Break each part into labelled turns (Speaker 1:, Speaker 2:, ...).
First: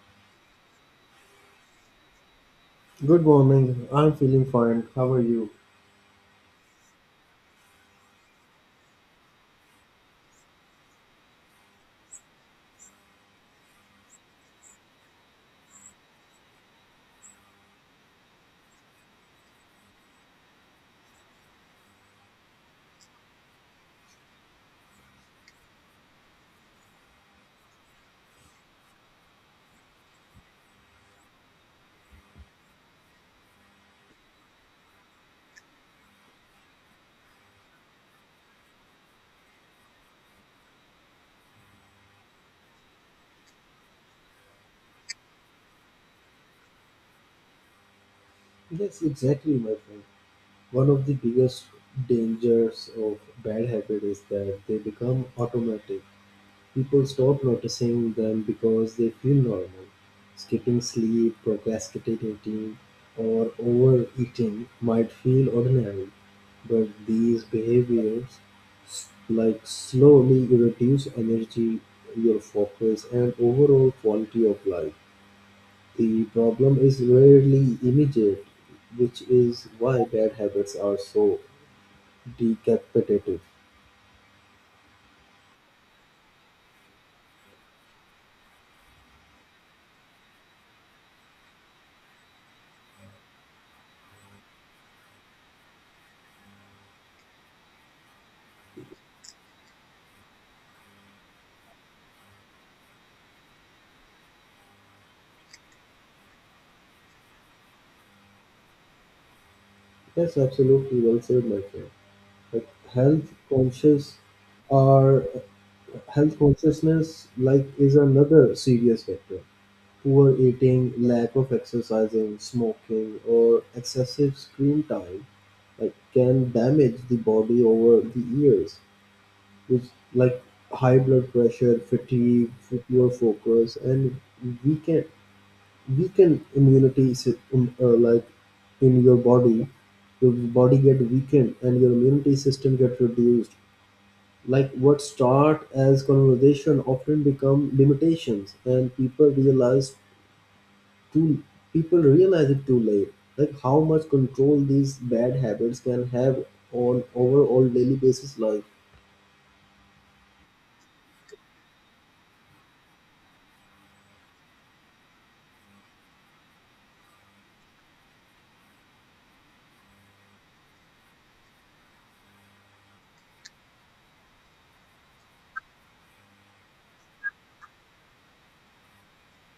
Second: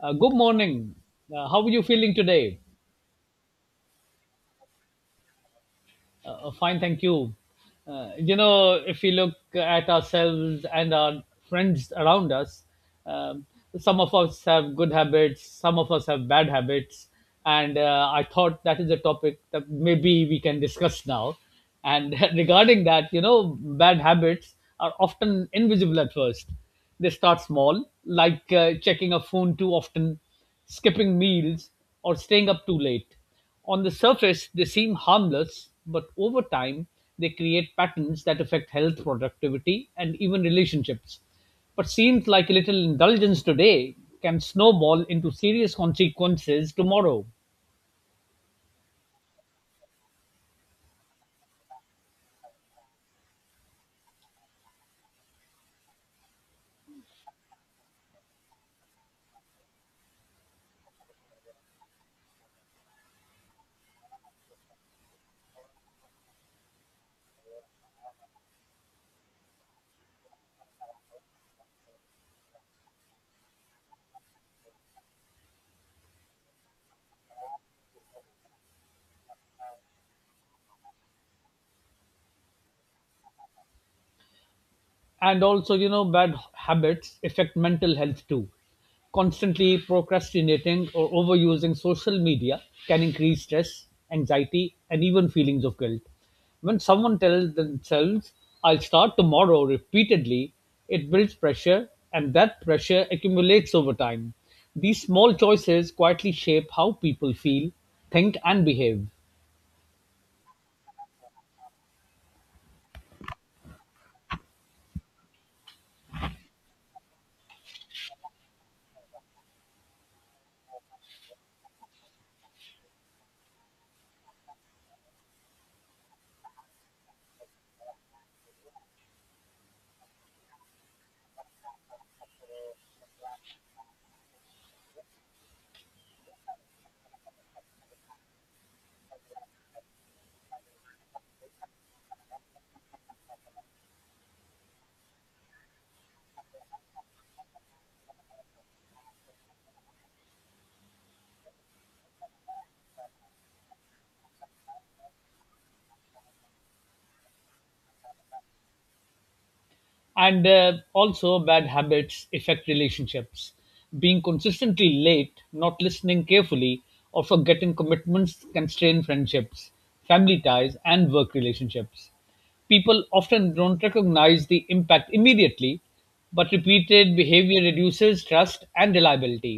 Speaker 1: Good morning. How are you feeling today?
Speaker 2: Good morning. I'm feeling fine. How are you?
Speaker 1: Fine, thank you. If we look at ourselves and our friends around us, um, some of us have good habits, some of us have bad habits, and I thought that is a topic that maybe we can discuss now. And regarding that, you know, bad habits are often invisible at first. They start small, like checking a phone too often, skipping meals, or staying up too late. On the surface, they seem harmless, but over time, they create patterns that affect health, productivity, and even relationships. What seems like a little indulgence today can snowball into serious consequences tomorrow.
Speaker 2: Yes, exactly, my friend. One of the biggest dangers of bad habit is that they become automatic. People stop noticing them because they feel normal. Skipping sleep, procrastinating, or overeating might feel ordinary, but these behaviors slowly reduce energy, your focus, and overall quality of life. The problem is rarely immediate, which is why bad habits are so decapitative.
Speaker 1: And also, you know, bad habits affect mental health too. Constantly procrastinating or overusing social media can increase stress, anxiety, and even feelings of guilt. When someone tells themselves I'll start tomorrow repeatedly, it builds pressure, and that pressure accumulates over time. These small choices quietly shape how people feel, think, and behave.
Speaker 2: That's absolutely well said, my friend. But health conscious are health consciousness is another serious factor. Poor eating, lack of exercising, smoking, or excessive screen time can damage the body over the years, which like high blood pressure, fatigue, poor focus, and weaken weaken immunity in your body. Your body get weakened and your immunity system get reduced. Like what start as conversation often become limitations, and too people realize it too late. Like how much control these bad habits can have on overall daily basis life.
Speaker 1: And also, bad habits affect relationships. Being consistently late, not listening carefully, or forgetting commitments can strain friendships, family ties, and work relationships. People often don't recognize the impact immediately, but repeated behavior reduces trust and reliability.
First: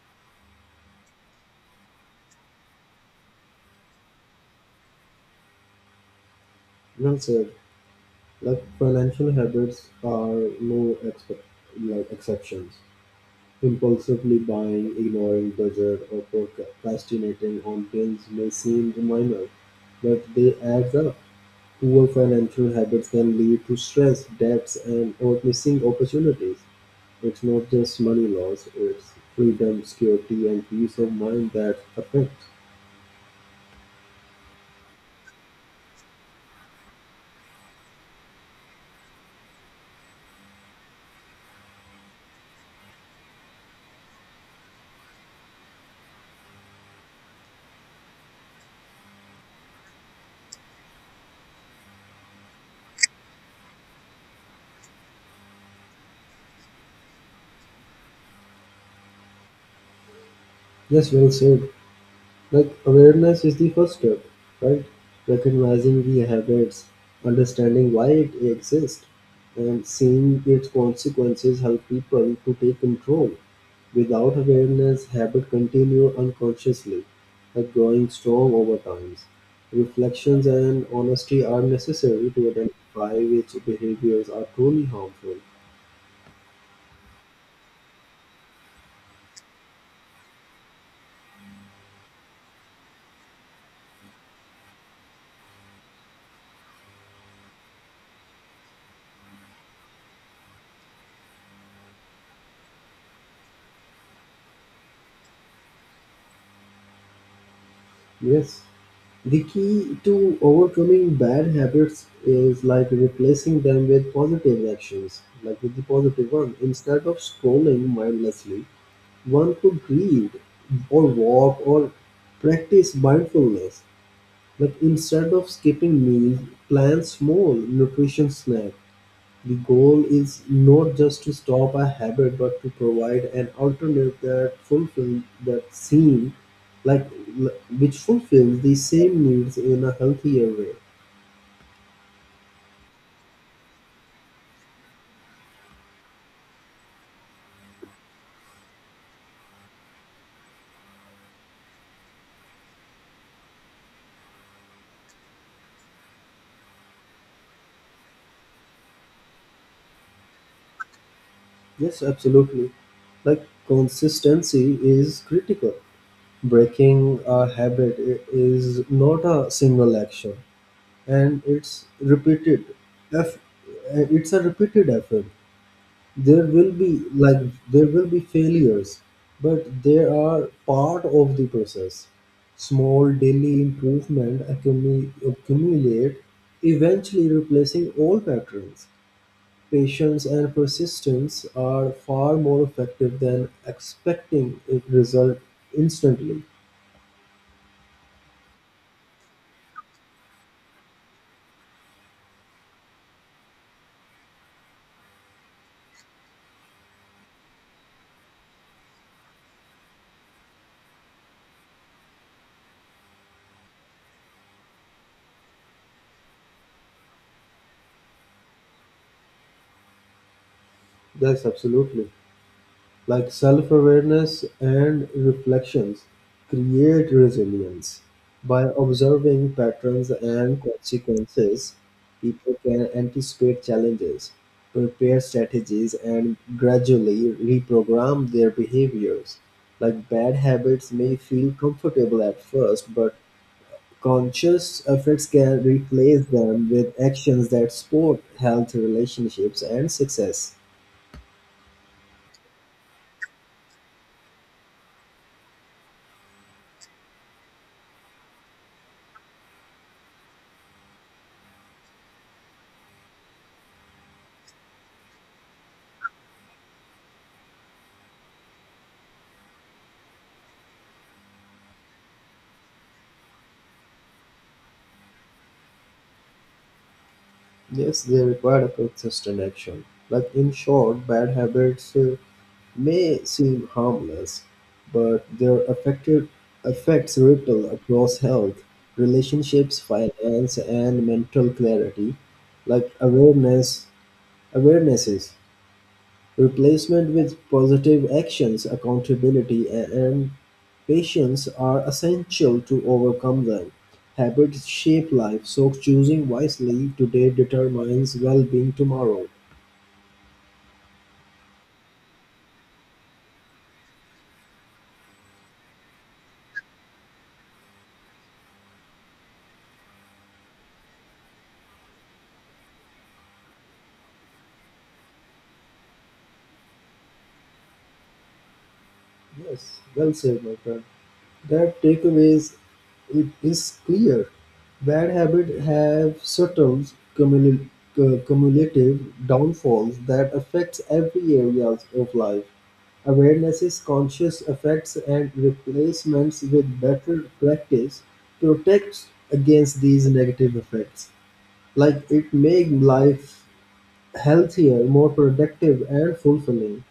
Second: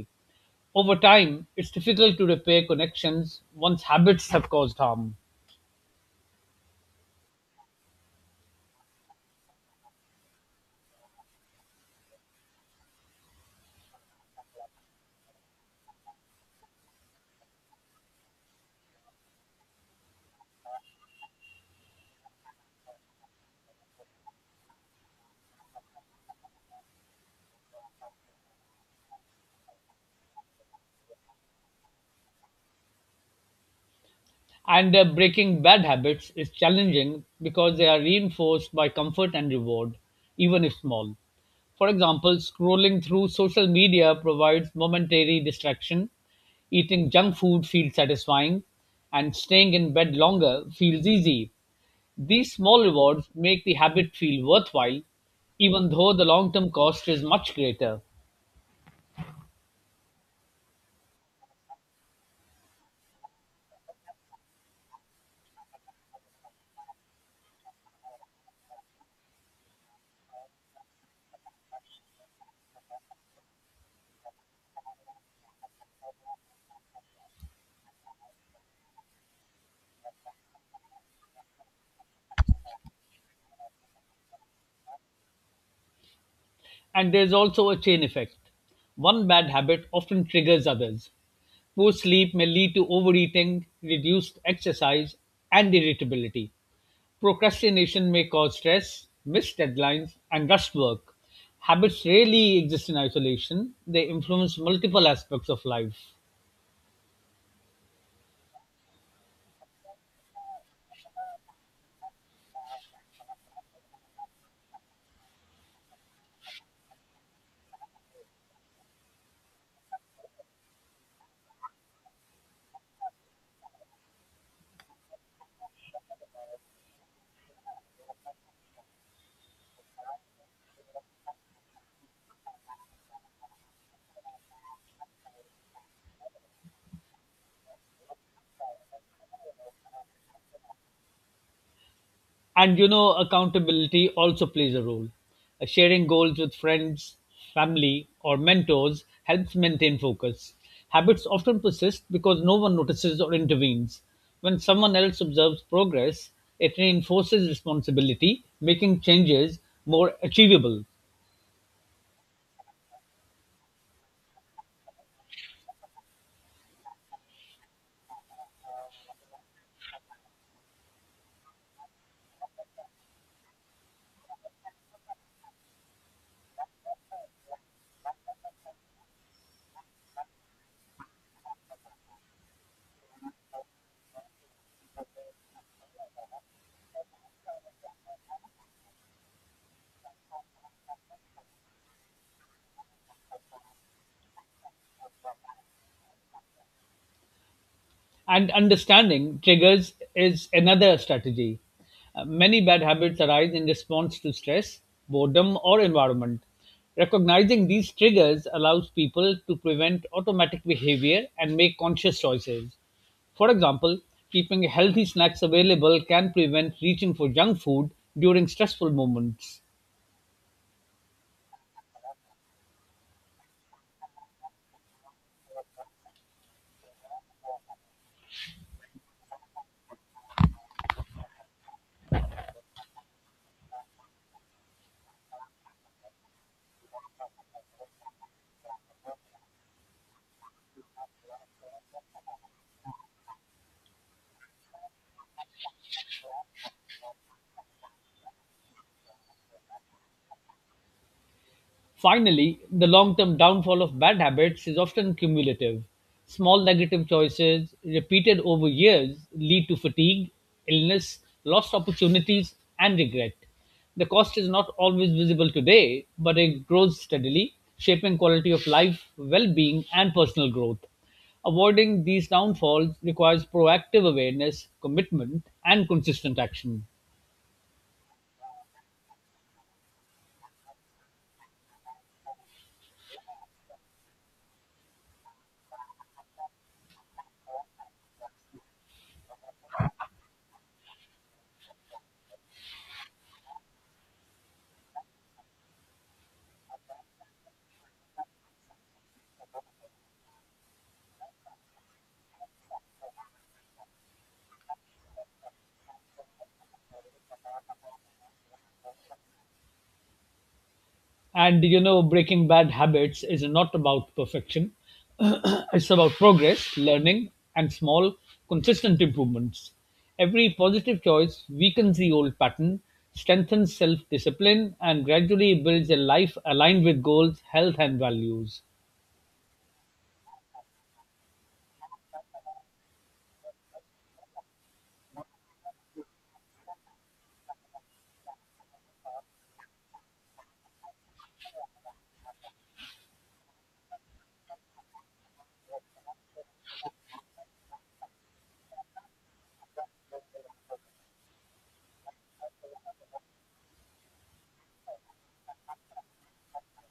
Speaker 1: Over time, it's difficult to repair connections once habits have caused harm.
Speaker 2: You know, sir. Like financial habits are no expect, like exceptions. Impulsively buying, ignoring budget, or procrastinating on bills may seem minor, but they add up. Poor financial habits can lead to stress, debts, and or missing opportunities. It's not just money loss; it's freedom, security, and peace of mind that affect.
Speaker 1: And breaking bad habits is challenging because they are reinforced by comfort and reward, even if small. For example, scrolling through social media provides momentary distraction, eating junk food feels satisfying, and staying in bed longer feels easy. These small rewards make the habit feel worthwhile, even though the long term cost is much greater.
Speaker 2: Yes, well said. Like awareness is the first step, right? Recognizing the habits, understanding why it exists, and seeing its consequences help people to take control. Without awareness, habit continue unconsciously, like growing strong over time. Reflections and honesty are necessary to identify which behaviors are truly harmful.
Speaker 1: And there's also a chain effect. One bad habit often triggers others. Poor sleep may lead to overeating, reduced exercise, and irritability. Procrastination may cause stress, missed deadlines, and rushed work. Habits rarely exist in isolation, they influence multiple aspects of life.
Speaker 2: Yes, the key to overcoming bad habits is like replacing them with positive actions, like with the positive one. Instead of scrolling mindlessly, one could read or walk or practice mindfulness. Like instead of skipping meals, plan small nutrition snacks. The goal is not just to stop a habit but to provide an alternative that fulfills that like l- which fulfills the same needs in a healthier way.
Speaker 1: And you know, accountability also plays a role. Sharing goals with friends, family, or mentors helps maintain focus. Habits often persist because no one notices or intervenes. When someone else observes progress, it reinforces responsibility, making changes more achievable.
Speaker 2: Yes, absolutely. Like consistency is critical. Breaking a habit is not a single action, and eff- it's a repeated effort. There will be there will be failures, but they are part of the process. Small daily improvement accumulate, eventually replacing old patterns. Patience and persistence are far more effective than expecting a result instantly.
Speaker 1: And understanding triggers is another strategy. Many bad habits arise in response to stress, boredom, or environment. Recognizing these triggers allows people to prevent automatic behavior and make conscious choices. For example, keeping healthy snacks available can prevent reaching for junk food during stressful moments.
Speaker 2: That's absolutely self awareness and reflections create resilience. By observing patterns and consequences, people can anticipate challenges, prepare strategies, and gradually reprogram their behaviors. Like bad habits may feel comfortable at first, but conscious efforts can replace them with actions that support health, relationships, and success.
Speaker 1: Finally, the long term downfall of bad habits is often cumulative. Small negative choices, repeated over years, lead to fatigue, illness, lost opportunities, and regret. The cost is not always visible today, but it grows steadily, shaping quality of life, well being, and personal growth. Avoiding these downfalls requires proactive awareness, commitment, and consistent action.
Speaker 2: Yes, they require a consistent action. Like in short, bad habits may seem harmless, but their affected effects ripple across health, relationships, finance, and mental clarity. Like awarenesses, replacement with positive actions, accountability, and patience are essential to overcome them. Habits shape life, so choosing wisely today determines well-being tomorrow.
Speaker 1: And you know, breaking bad habits is not about perfection, it's about progress, learning, and small, consistent improvements. Every positive choice weakens the old pattern, strengthens self discipline, and gradually builds a life aligned with goals, health, and values.
Speaker 2: Yes, well said, my friend. That takeaways it is clear. Bad habits have subtle cumul- cumulative downfalls that affects every area of life. Awareness is conscious effects and replacements with better practice protects against these negative effects. Like it makes life healthier, more productive, and fulfilling.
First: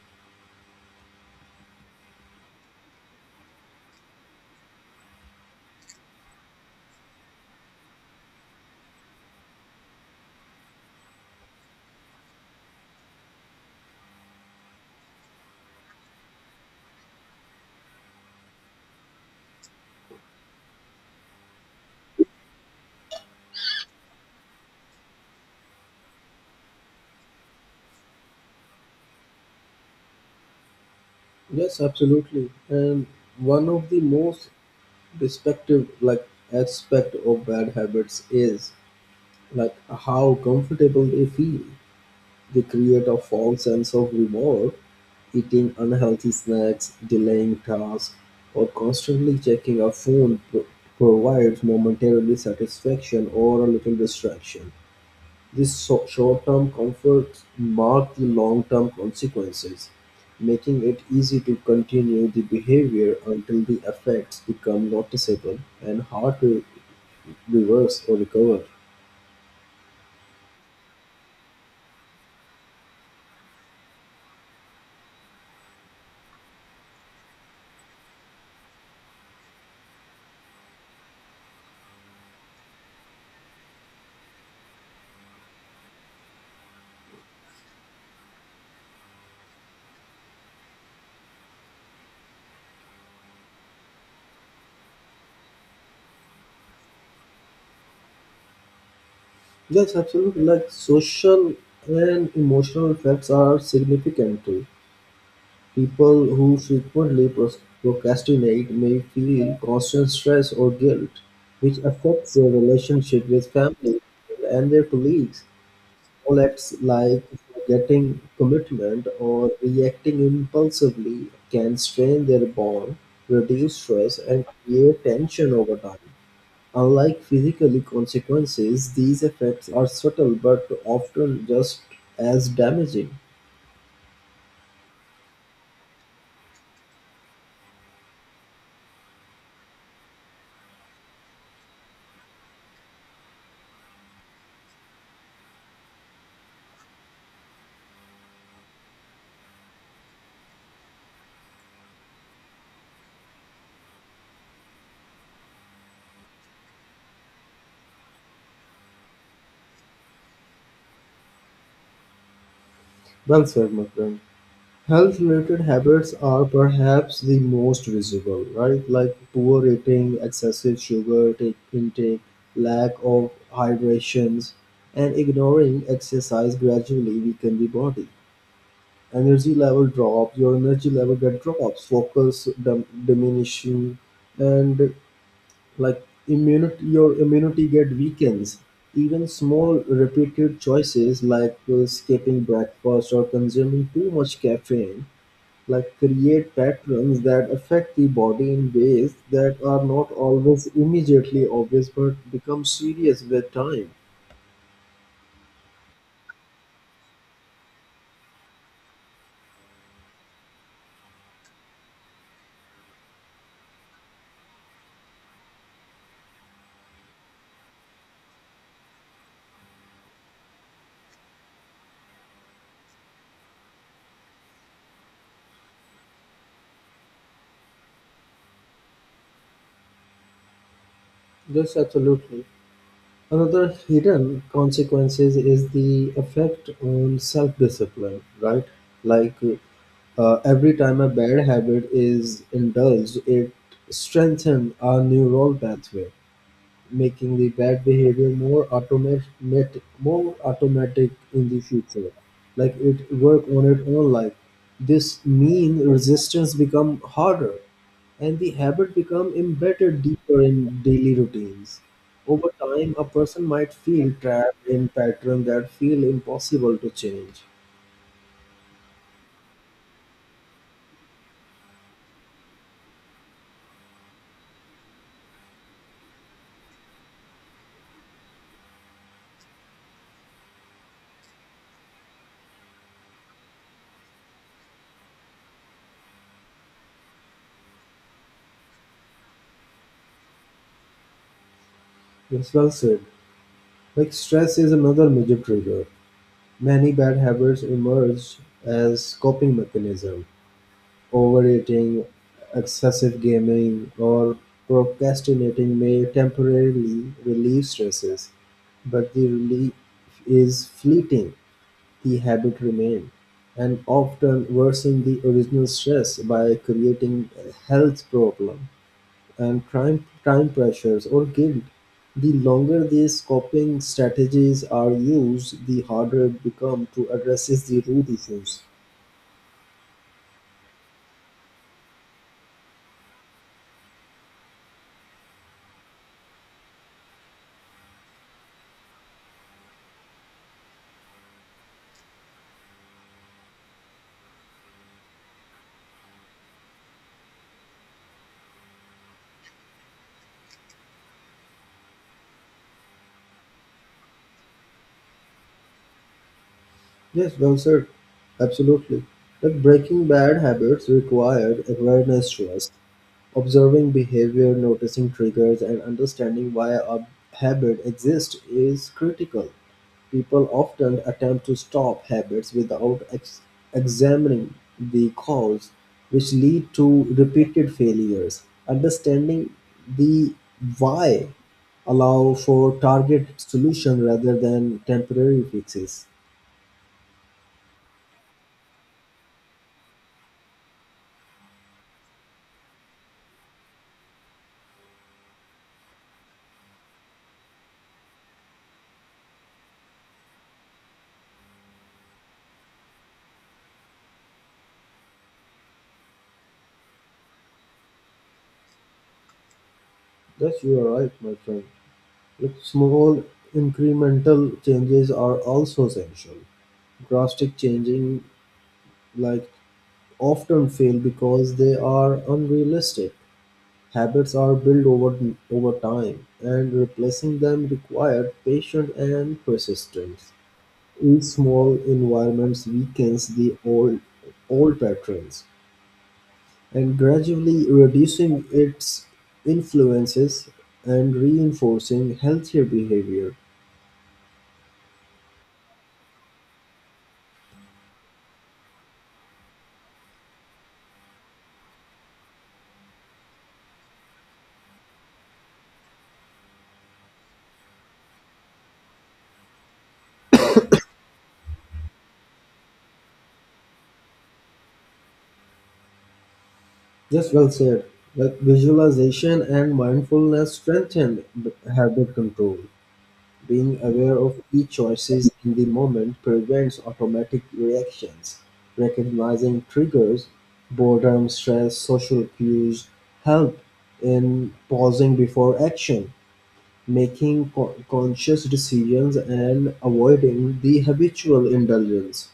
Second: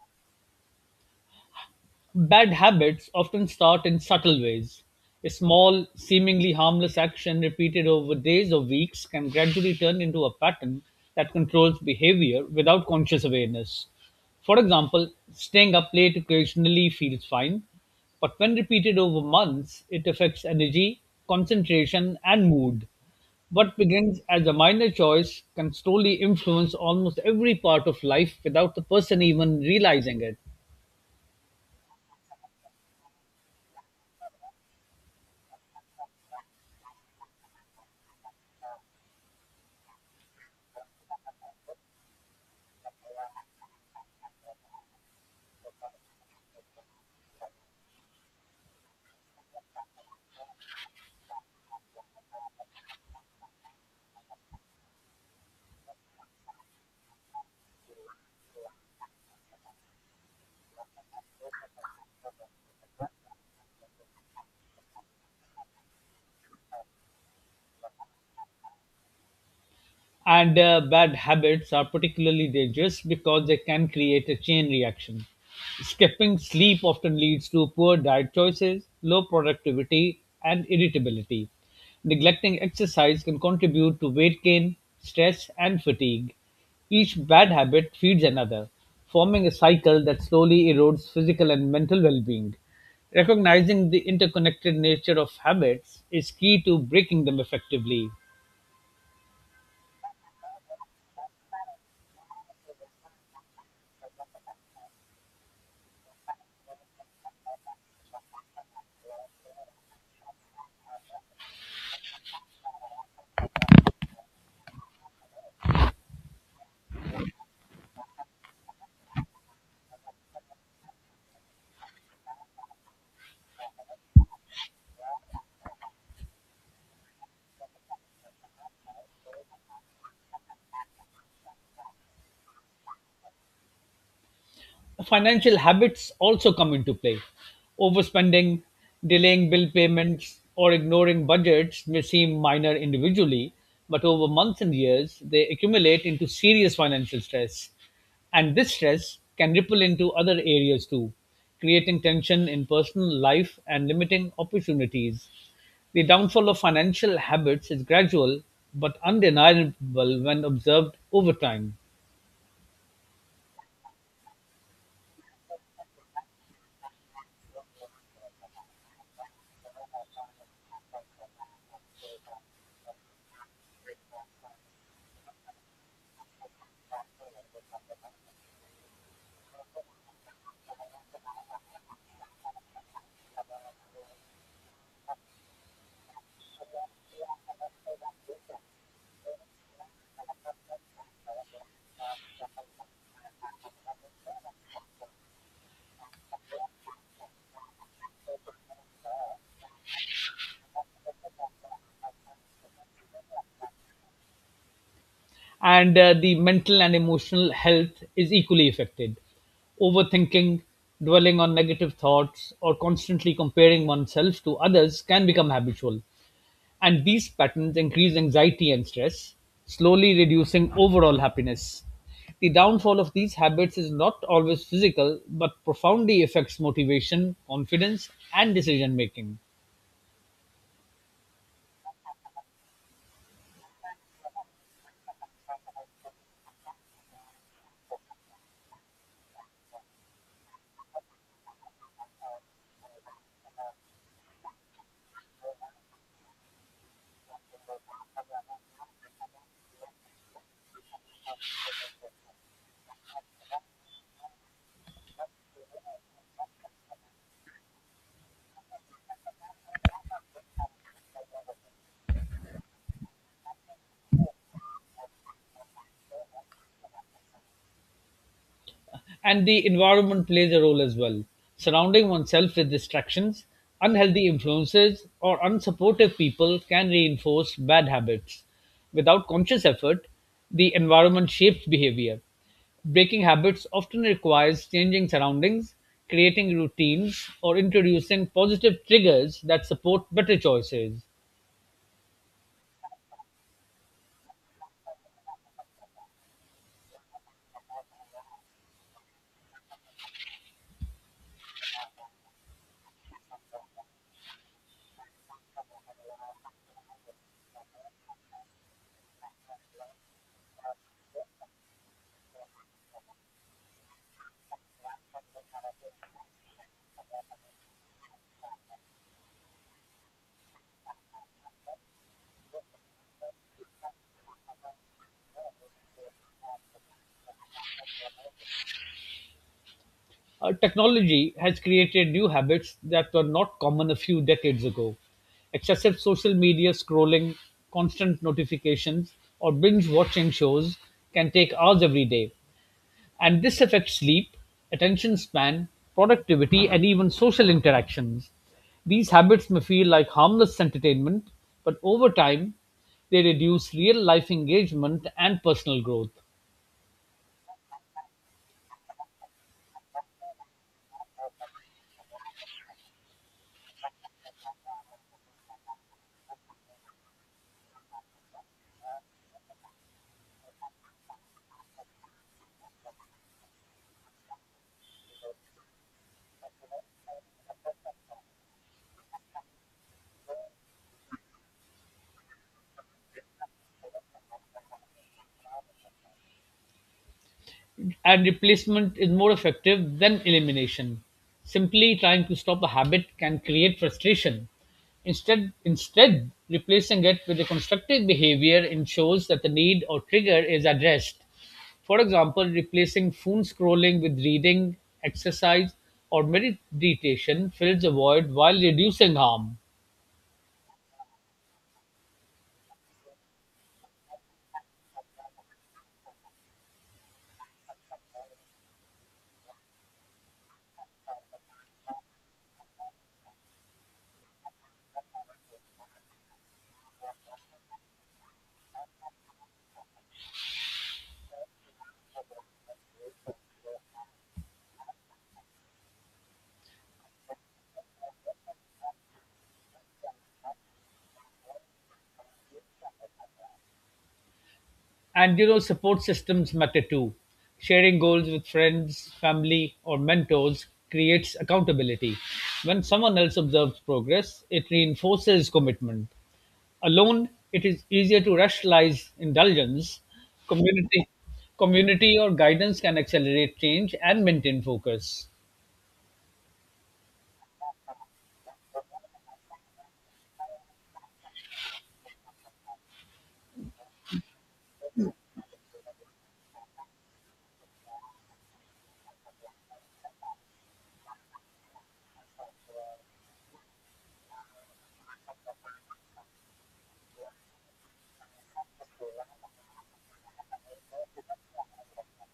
Speaker 1: Bad habits often start in subtle ways. A small, seemingly harmless action repeated over days or weeks can gradually turn into a pattern that controls behavior without conscious awareness. For example, staying up late occasionally feels fine, but when repeated over months, it affects energy, concentration, and mood. What begins as a minor choice can slowly influence almost every part of life without the person even realizing it.
Speaker 2: Yes, absolutely. And one of the most Respective like aspect of bad habits is like how comfortable they feel. They create a false sense of reward. Eating unhealthy snacks, delaying tasks, or constantly checking a phone provides momentarily satisfaction or a little distraction. This short-term comfort marked the long-term consequences, making it easy to continue the behavior until the effects become noticeable and hard to reverse or recover.
Speaker 1: And bad habits are particularly dangerous because they can create a chain reaction. Skipping sleep often leads to poor diet choices, low productivity, and irritability. Neglecting exercise can contribute to weight gain, stress, and fatigue. Each bad habit feeds another, forming a cycle that slowly erodes physical and mental well being. Recognizing the interconnected nature of habits is key to breaking them effectively.
Speaker 2: Yes, absolutely. Like social and emotional effects are significant too. People who frequently procrastinate may feel constant stress or guilt, which affects their relationship with family and their colleagues. Small acts like forgetting commitment or reacting impulsively can strain their bond, reduce stress, and create tension over time. Unlike physical consequences, these effects are subtle but often just as damaging.
Speaker 1: Financial habits also come into play. Overspending, delaying bill payments, or ignoring budgets may seem minor individually, but over months and years, they accumulate into serious financial stress. And this stress can ripple into other areas too, creating tension in personal life and limiting opportunities. The downfall of financial habits is gradual but undeniable when observed over time.
Speaker 2: Well said, my friend. Health related habits are perhaps the most visible, right? Like poor eating, excessive sugar intake, lack of hydrations, and ignoring exercise gradually weaken the body. Your energy level get drops, focus diminishing, and like your immunity get weakens. Even small repeated choices like skipping breakfast or consuming too much caffeine like create patterns that affect the body in ways that are not always immediately obvious but become serious with time.
Speaker 1: And the mental and emotional health is equally affected. Overthinking, dwelling on negative thoughts, or constantly comparing oneself to others can become habitual. And these patterns increase anxiety and stress, slowly reducing overall happiness. The downfall of these habits is not always physical, but profoundly affects motivation, confidence, and decision making.
Speaker 2: Yes, absolutely. Another hidden consequences is the effect on self-discipline, right? Like every time a bad habit is indulged, it strengthens our neural pathway, making the bad behavior more automatic in the future. Like it work on its own. Like this mean resistance become harder, and the habit become embedded deeper in daily routines. Over time, a person might feel trapped in pattern that feel impossible to change.
Speaker 1: And the environment plays a role as well. Surrounding oneself with distractions, unhealthy influences, or unsupportive people can reinforce bad habits. Without conscious effort, the environment shapes behavior. Breaking habits often requires changing surroundings, creating routines, or introducing positive triggers that support better choices.
Speaker 2: Yes, well said. Like stress is another major trigger. Many bad habits emerge as coping mechanism. Overeating, excessive gaming, or procrastinating may temporarily relieve stresses, but the relief is fleeting. The habit remains, and often worsen the original stress by creating health problem and time pressures or guilt. The longer these coping strategies are used, the harder it becomes to address the root issues.
Speaker 1: Technology has created new habits that were not common a few decades ago. Excessive social media scrolling, constant notifications, or binge watching shows can take hours every day. And this affects sleep, attention span, productivity, and even social interactions. These habits may feel like harmless entertainment, but over time, they reduce real life engagement and personal growth.
Speaker 2: Yes, well said. Absolutely. Like breaking bad habits required awareness to us, observing behavior, noticing triggers, and understanding why a habit exists is critical. People often attempt to stop habits without examining the cause, which lead to repeated failures. Understanding the why allow for target solution rather than temporary fixes.
Speaker 1: And replacement is more effective than elimination. Simply trying to stop a habit can create frustration. Instead, replacing it with a constructive behavior ensures that the need or trigger is addressed. For example, replacing phone scrolling with reading, exercise, or meditation fills a void while reducing harm.
Speaker 2: Yes, you are right, my friend. Look, small incremental changes are also essential. Drastic changing like often fail because they are unrealistic. Habits are built over time, and replacing them required patience and persistence. Each small environment weakens the old patterns, and gradually reducing its influences and reinforcing healthier behavior.
Speaker 1: And you know, support systems matter too. Sharing goals with friends, family, or mentors creates accountability. When someone else observes progress, it reinforces commitment. Alone, it is easier to rationalize indulgence. Community, community or guidance can accelerate change and maintain focus.
Speaker 2: Just well said. Like visualization and mindfulness strengthen habit control. Being aware of each choices in the moment prevents automatic reactions. Recognizing triggers, boredom, stress, social cues help in pausing before action, making conscious decisions and avoiding the habitual indulgence.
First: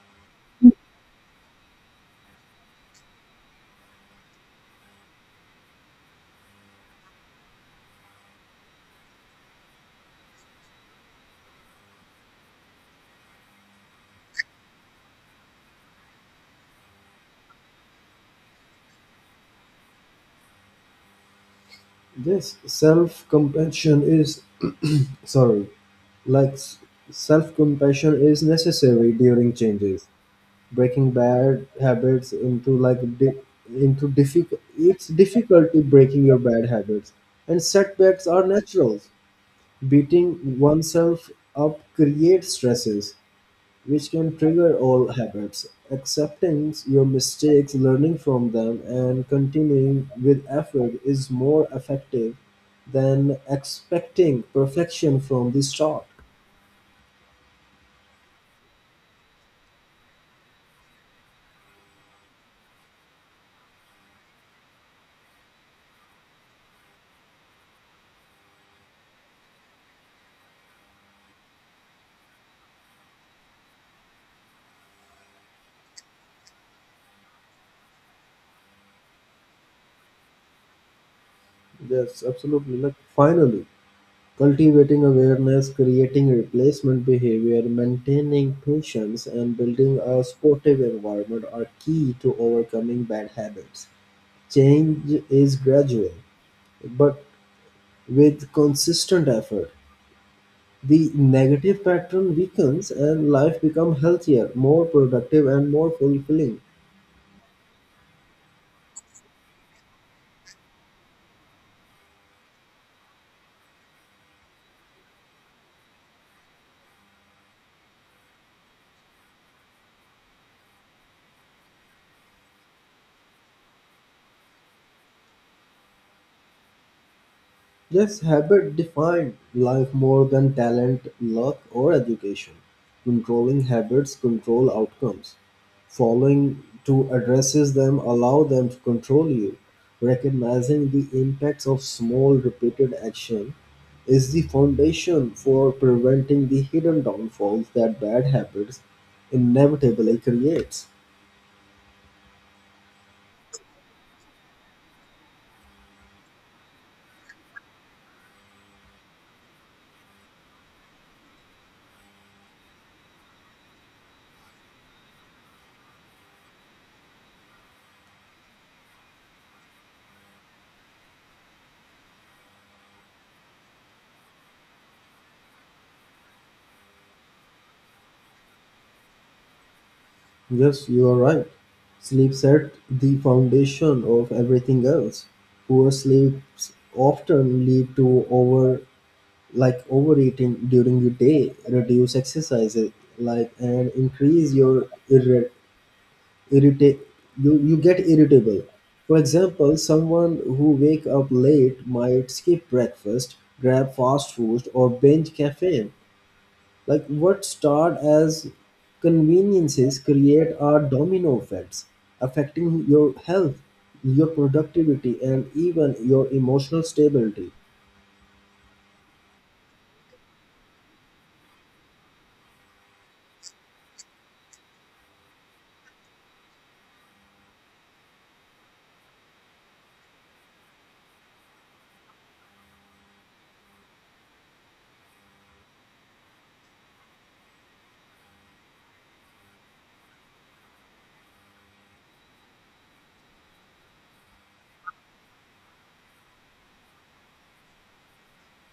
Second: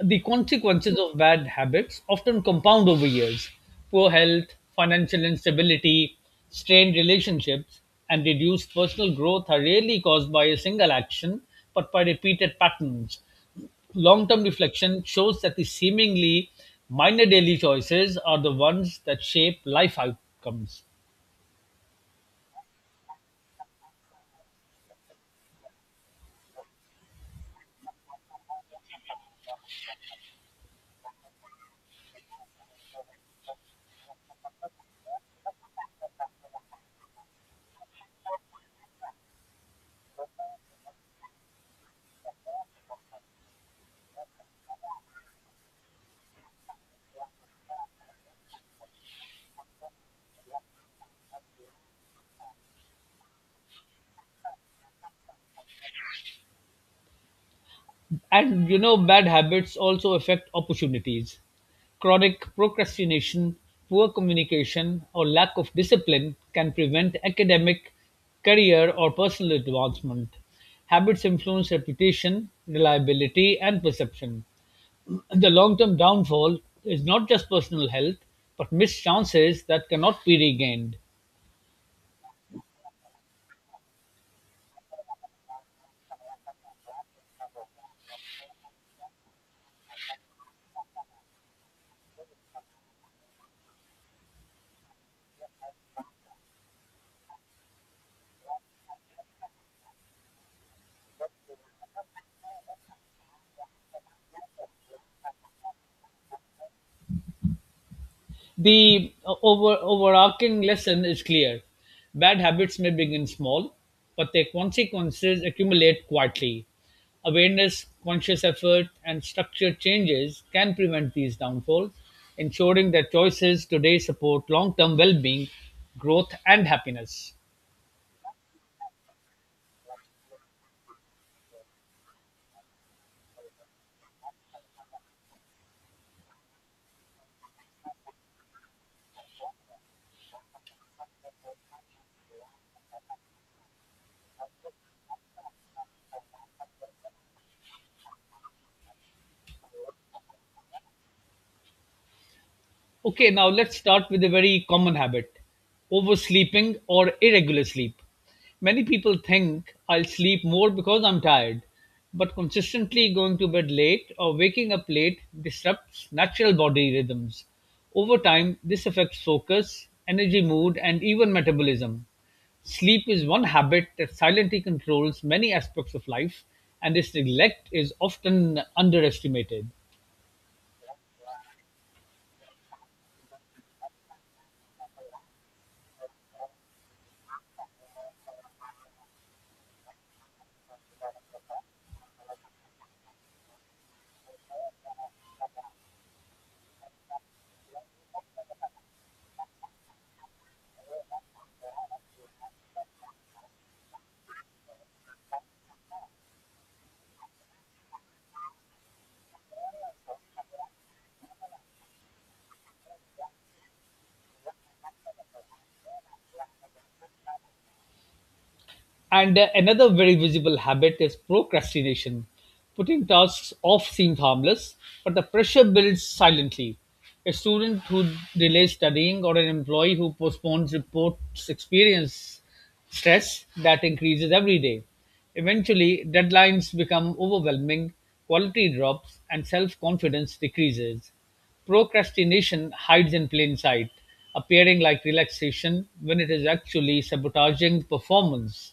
Speaker 1: The consequences of bad habits often compound over years. Poor health, financial instability, strained relationships, and reduced personal growth are rarely caused by a single action, but by repeated patterns. Long term reflection shows that the seemingly minor daily choices are the ones that shape life outcomes.
Speaker 2: This self compassion is, sorry Like self-compassion is necessary during changes. Breaking bad habits into like di- into difficult. It's difficulty breaking your bad habits, and setbacks are natural. Beating oneself up creates stresses, which can trigger all habits. Accepting your mistakes, learning from them, and continuing with effort is more effective than expecting perfection from the start.
Speaker 1: And you know, bad habits also affect opportunities. Chronic procrastination, poor communication, or lack of discipline can prevent academic, career, or personal advancement. Habits influence reputation, reliability, and perception. And the long term downfall is not just personal health, but missed chances that cannot be regained.
Speaker 2: Yes, absolutely. Like finally, cultivating awareness, creating replacement behavior, maintaining patience, and building a supportive environment are key to overcoming bad habits. Change is gradual, but with consistent effort, the negative pattern weakens and life becomes healthier, more productive, and more fulfilling.
Speaker 1: The overarching lesson is clear. Bad habits may begin small, but their consequences accumulate quietly. Awareness, conscious effort, and structured changes can prevent these downfalls, ensuring that choices today support long term well being, growth, and happiness.
Speaker 2: Yes, habit defined life more than talent, luck, or education. Controlling habits control outcomes. Following to addresses them allow them to control you. Recognizing the impacts of small repeated action is the foundation for preventing the hidden downfalls that bad habits inevitably creates.
Speaker 1: Okay, now let's start with a very common habit, oversleeping or irregular sleep. Many people think I'll sleep more because I'm tired, but consistently going to bed late or waking up late disrupts natural body rhythms. Over time, this affects focus, energy, mood, and even metabolism. Sleep is one habit that silently controls many aspects of life, and its neglect is often underestimated.
Speaker 2: Yes, you are right. Sleep's at the foundation of everything else. Poor sleeps often lead to overeating during the day, reduce exercise, like and increase your irritate you get irritable. For example, someone who wake up late might skip breakfast, grab fast food or binge caffeine like what start as conveniences create are domino effects affecting your health, your productivity, and even your emotional stability.
Speaker 1: And another very visible habit is procrastination. Putting tasks off seems harmless, but the pressure builds silently. A student who delays studying or an employee who postpones reports experience stress that increases every day. Eventually, deadlines become overwhelming, quality drops, and self confidence decreases. Procrastination hides in plain sight, appearing like relaxation when it is actually sabotaging performance.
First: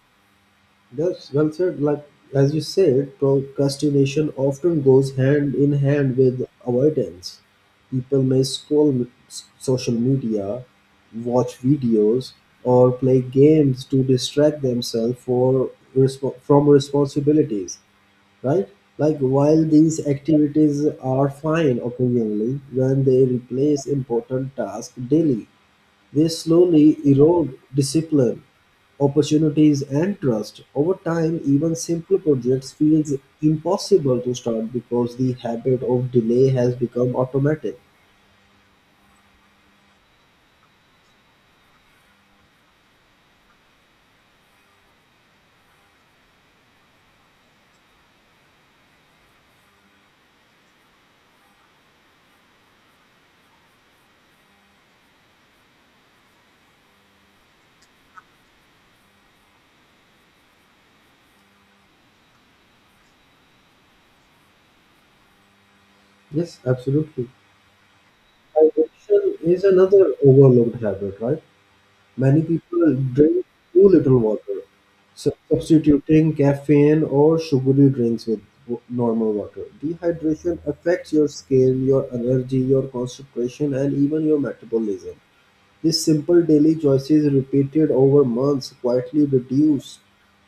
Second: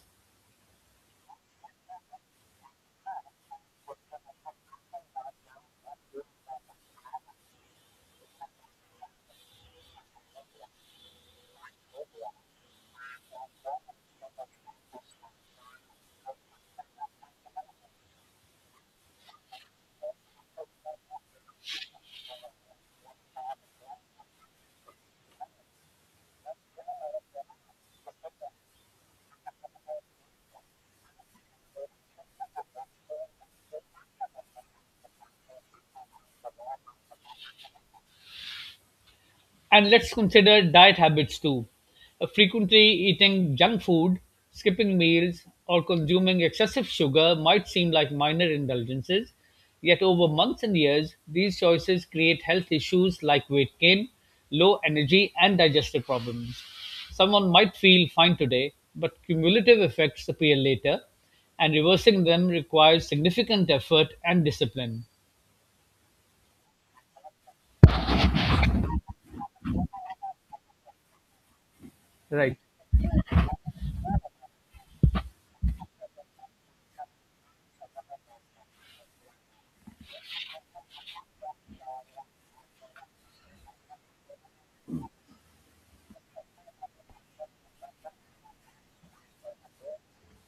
Speaker 2: That's well said. Like as you said, procrastination often goes hand in hand with avoidance. People may scroll social media, watch videos, or play games to distract themselves from responsibilities, right? Like while these activities are fine occasionally, when they replace important tasks daily, they slowly erode discipline, opportunities and trust. Over time, even simple projects feels impossible to start because the habit of delay has become automatic.
Speaker 1: And let's consider diet habits too. Frequently eating junk food, skipping meals, or consuming excessive sugar might seem like minor indulgences, yet over months and years, these choices create health issues like weight gain, low energy, and digestive problems. Someone might feel fine today, but cumulative effects appear later, and reversing them requires significant effort and discipline.
Speaker 2: Yes, absolutely. Addiction is another overlooked habit, right? Many
Speaker 1: Right.
Speaker 2: people drink too little water, so substituting caffeine or sugary drinks with normal water. Dehydration affects your skin, your energy, your concentration, and even your metabolism. These simple daily choices, repeated over months, quietly reduce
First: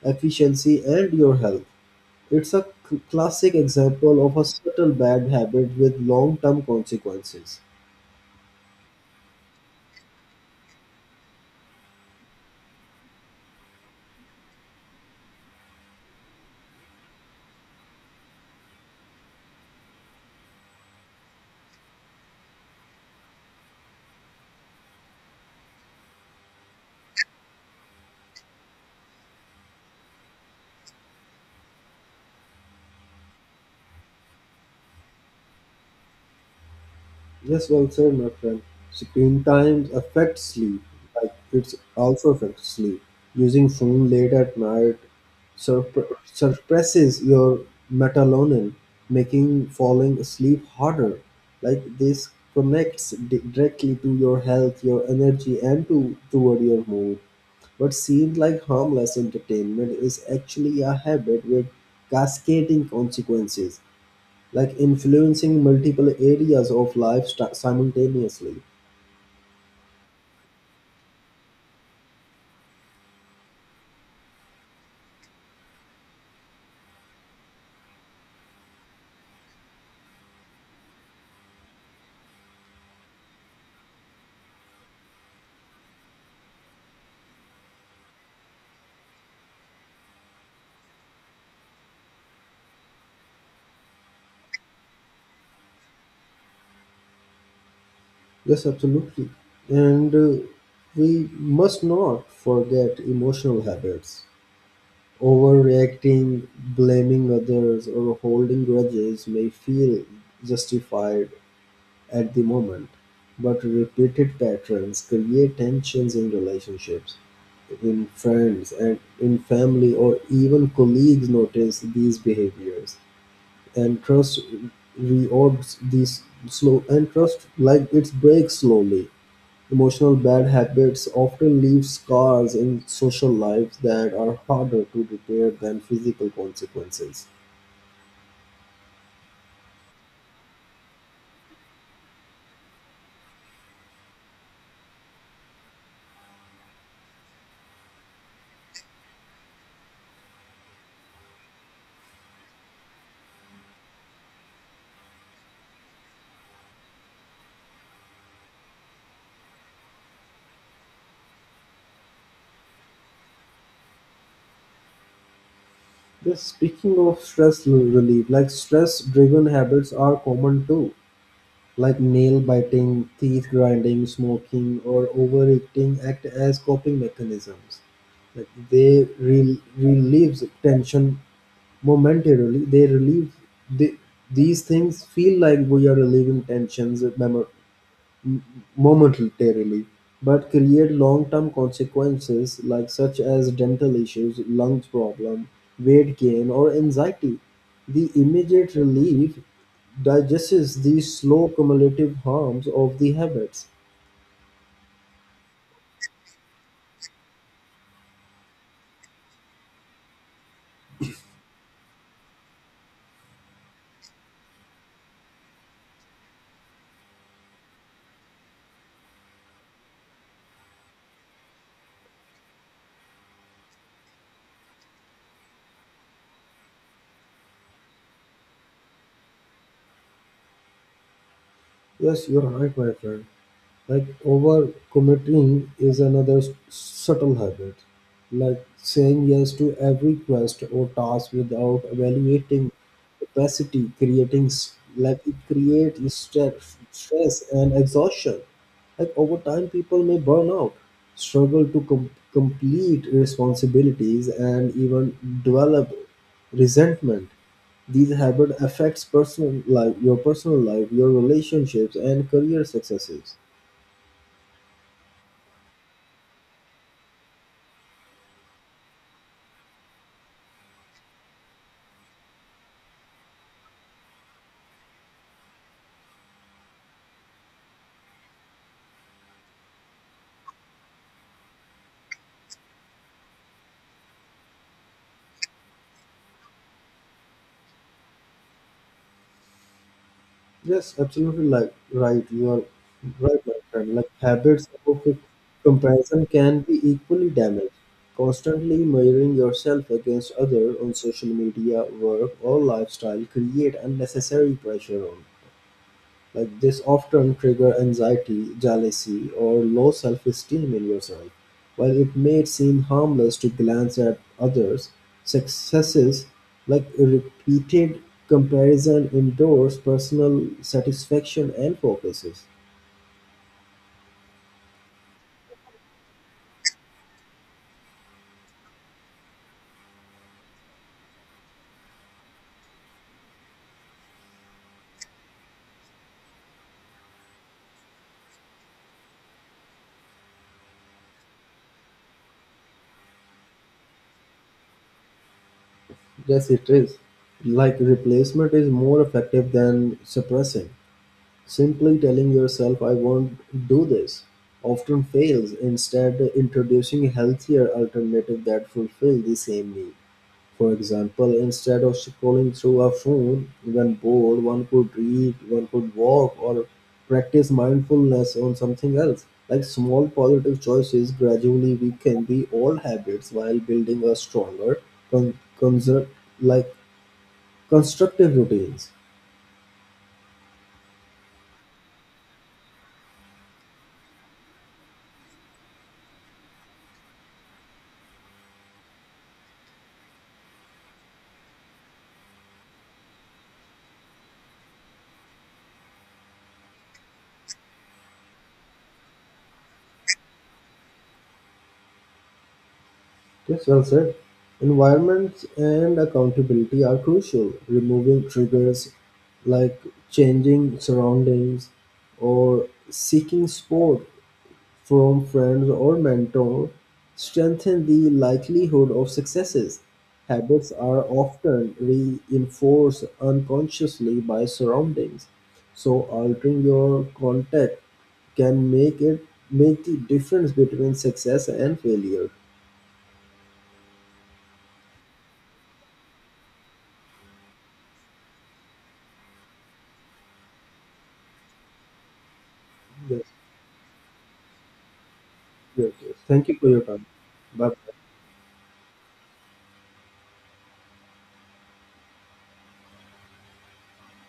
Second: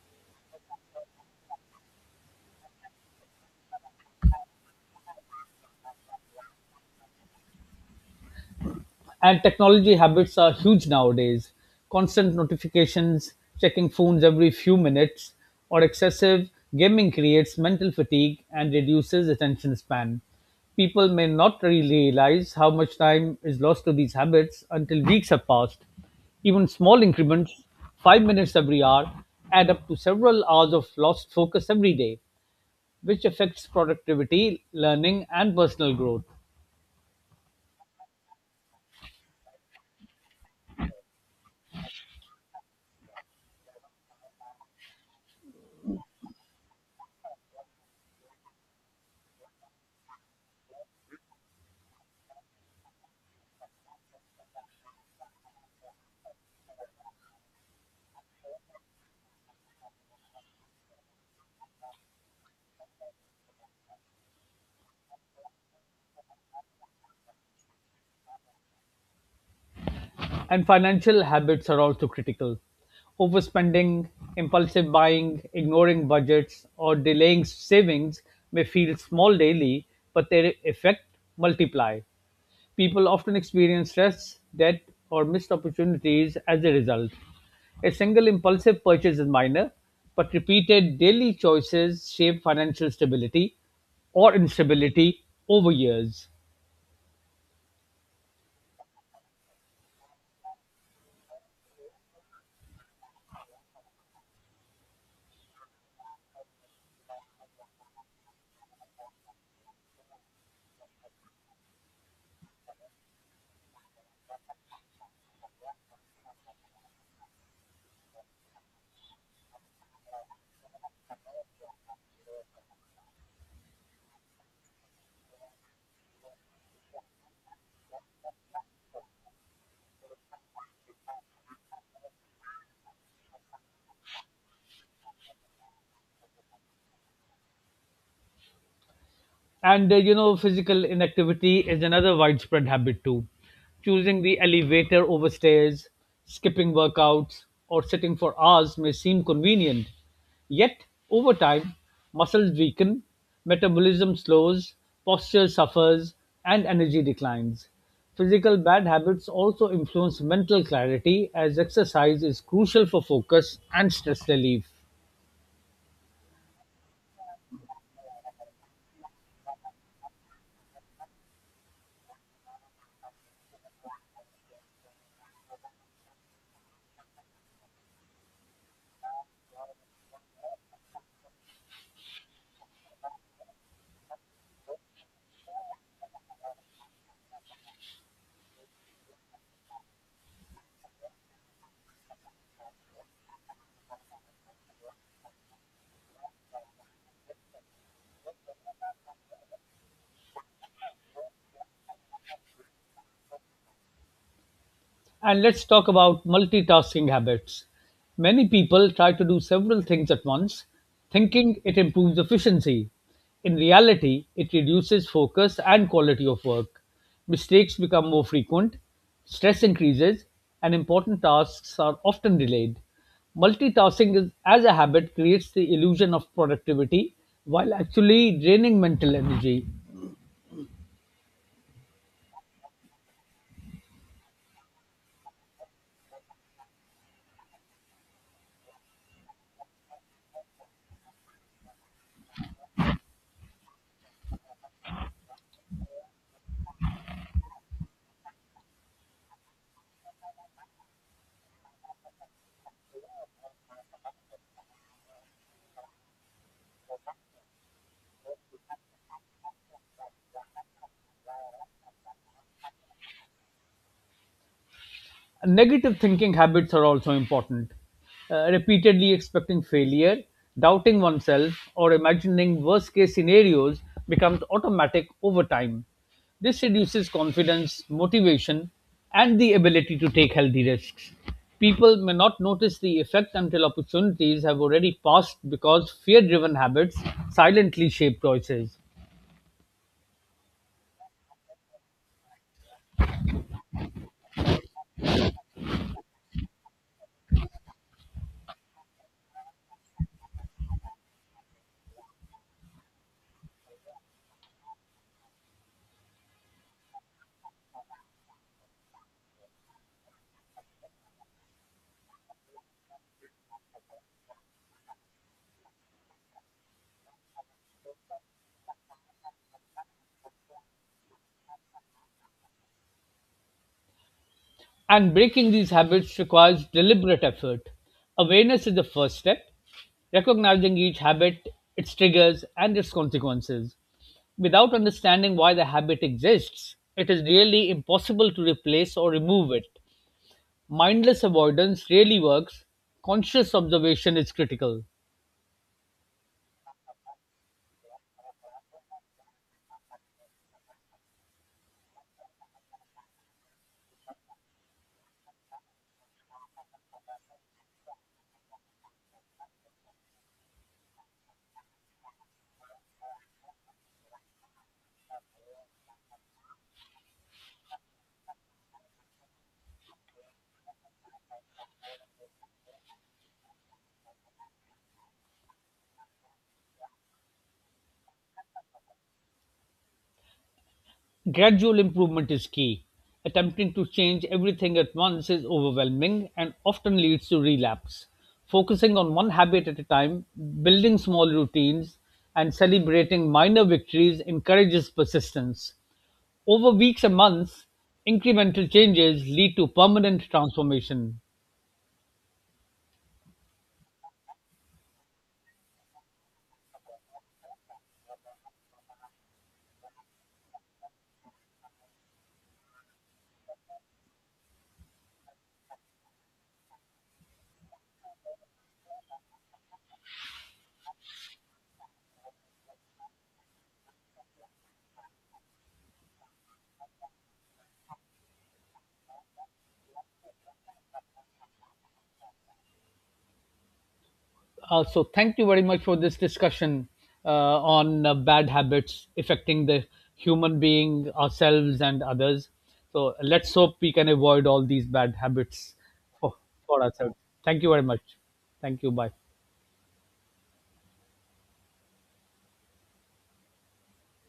Speaker 2: efficiency and your health. It's a classic example of a subtle bad habit with long term consequences.
Speaker 1: And technology habits are huge nowadays. Constant notifications, checking phones every few minutes, or excessive gaming creates mental fatigue and reduces attention span. People may not really realize how much time is lost to these habits until weeks have passed. Even small increments, 5 minutes every hour, add up to several hours of lost focus every day, which affects productivity, learning, and personal growth.
Speaker 2: Yes, well said, my friend. Screen time affects sleep. Like it's also affects sleep. Using phone late at night suppresses your melatonin, making falling asleep harder. Like this connects directly to your health, your energy, and to toward your mood. What seemed like harmless entertainment is actually a habit with cascading consequences like influencing multiple areas of life simultaneously.
Speaker 1: And financial habits are also critical. Overspending, impulsive buying, ignoring budgets, or delaying savings may feel small daily, but their effect multiply. People often experience stress, debt, or missed opportunities as a result. A single impulsive purchase is minor, but repeated daily choices shape financial stability or instability over years.
Speaker 2: Yes, absolutely. And we must not forget emotional habits. Overreacting, blaming others, or holding grudges may feel justified at the moment, but repeated patterns create tensions in relationships in friends and in family or even colleagues notice these behaviors. And trust reorbs these slow, and trust like it breaks slowly. Emotional bad habits often leave scars in social lives that are harder to repair than physical consequences.
Speaker 1: And physical inactivity is another widespread habit too. Choosing the elevator over stairs, skipping workouts, or sitting for hours may seem convenient. Yet, over time, muscles weaken, metabolism slows, posture suffers, and energy declines. Physical bad habits also influence mental clarity, as exercise is crucial for focus and stress relief.
Speaker 2: Just speaking of stress relief, like stress driven habits are common too. Like nail biting, teeth grinding, smoking, or overeating act as coping mechanisms like they relieves tension. Momentarily, they relieve the, these things feel like we are relieving tensions momentarily, but create long-term consequences like such as dental issues, lungs problem, weight gain, or anxiety. The immediate relief digests these slow cumulative harms of the habits.
Speaker 1: And let's talk about multitasking habits. Many people try to do several things at once, thinking it improves efficiency. In reality, it reduces focus and quality of work. Mistakes become more frequent, stress increases, and important tasks are often delayed. Multitasking is, as a habit, creates the illusion of productivity while actually draining mental energy.
Speaker 2: Yes, you're right, my friend. Like overcommitting is another subtle habit, like saying yes to every quest or task without evaluating capacity, creating it creates stress and exhaustion. Like over time, people may burn out, struggle to complete responsibilities, and even develop resentment. These habit affects personal life, your personal life, your relationships and career successes.
Speaker 1: Negative thinking habits are also important. Repeatedly expecting failure, doubting oneself, or imagining worst case scenarios becomes automatic over time. This reduces confidence, motivation, and the ability to take healthy risks. People may not notice the effect until opportunities have already passed because fear driven habits silently shape choices.
Speaker 2: Yes, absolutely. Like right, you are right, my friend. Like habits of comparison can be equally damaged. Constantly measuring yourself against other on social media, work, or lifestyle create unnecessary pressure on like this often trigger anxiety, jealousy, or low self-esteem in yourself. While it may seem harmless to glance at others, successes like repeated comparison endorse personal satisfaction and focuses.
Speaker 1: And breaking these habits requires deliberate effort. Awareness is the first step, recognizing each habit, its triggers, and its consequences. Without understanding why the habit exists, it is really impossible to replace or remove it. Mindless avoidance rarely works, conscious observation is critical.
Speaker 2: Yes, it is. Like replacement is more effective than suppressing. Simply telling yourself, I won't do this, often fails. Instead, introducing a healthier alternative that fulfills the same need. For example, instead of scrolling through a phone when bored, one could read, one could walk, or practice mindfulness on something else. Like small positive choices gradually we can the old habits while building a stronger, con- conser- like constructive routines.
Speaker 1: Gradual improvement is key. Attempting to change everything at once is overwhelming and often leads to relapse. Focusing on one habit at a time, building small routines, and celebrating minor victories encourages persistence. Over weeks and months, incremental changes lead to permanent transformation.
Speaker 2: Yes, well said. Environment and accountability are crucial. Removing triggers like changing surroundings or seeking support from friends or mentors strengthen the likelihood of successes. Habits are often reinforced unconsciously by surroundings, so altering your contact can make the difference between success and failure.
Speaker 1: So, thank you very much for this discussion uh, on bad habits affecting the human being, ourselves, and others. So,
Speaker 2: Yes,
Speaker 1: let's hope we can avoid all these bad habits
Speaker 2: yes.
Speaker 1: for,
Speaker 2: Thank you for your
Speaker 1: for
Speaker 2: time.
Speaker 1: ourselves. Thank you very
Speaker 2: Bye.
Speaker 1: much. Thank you. Bye.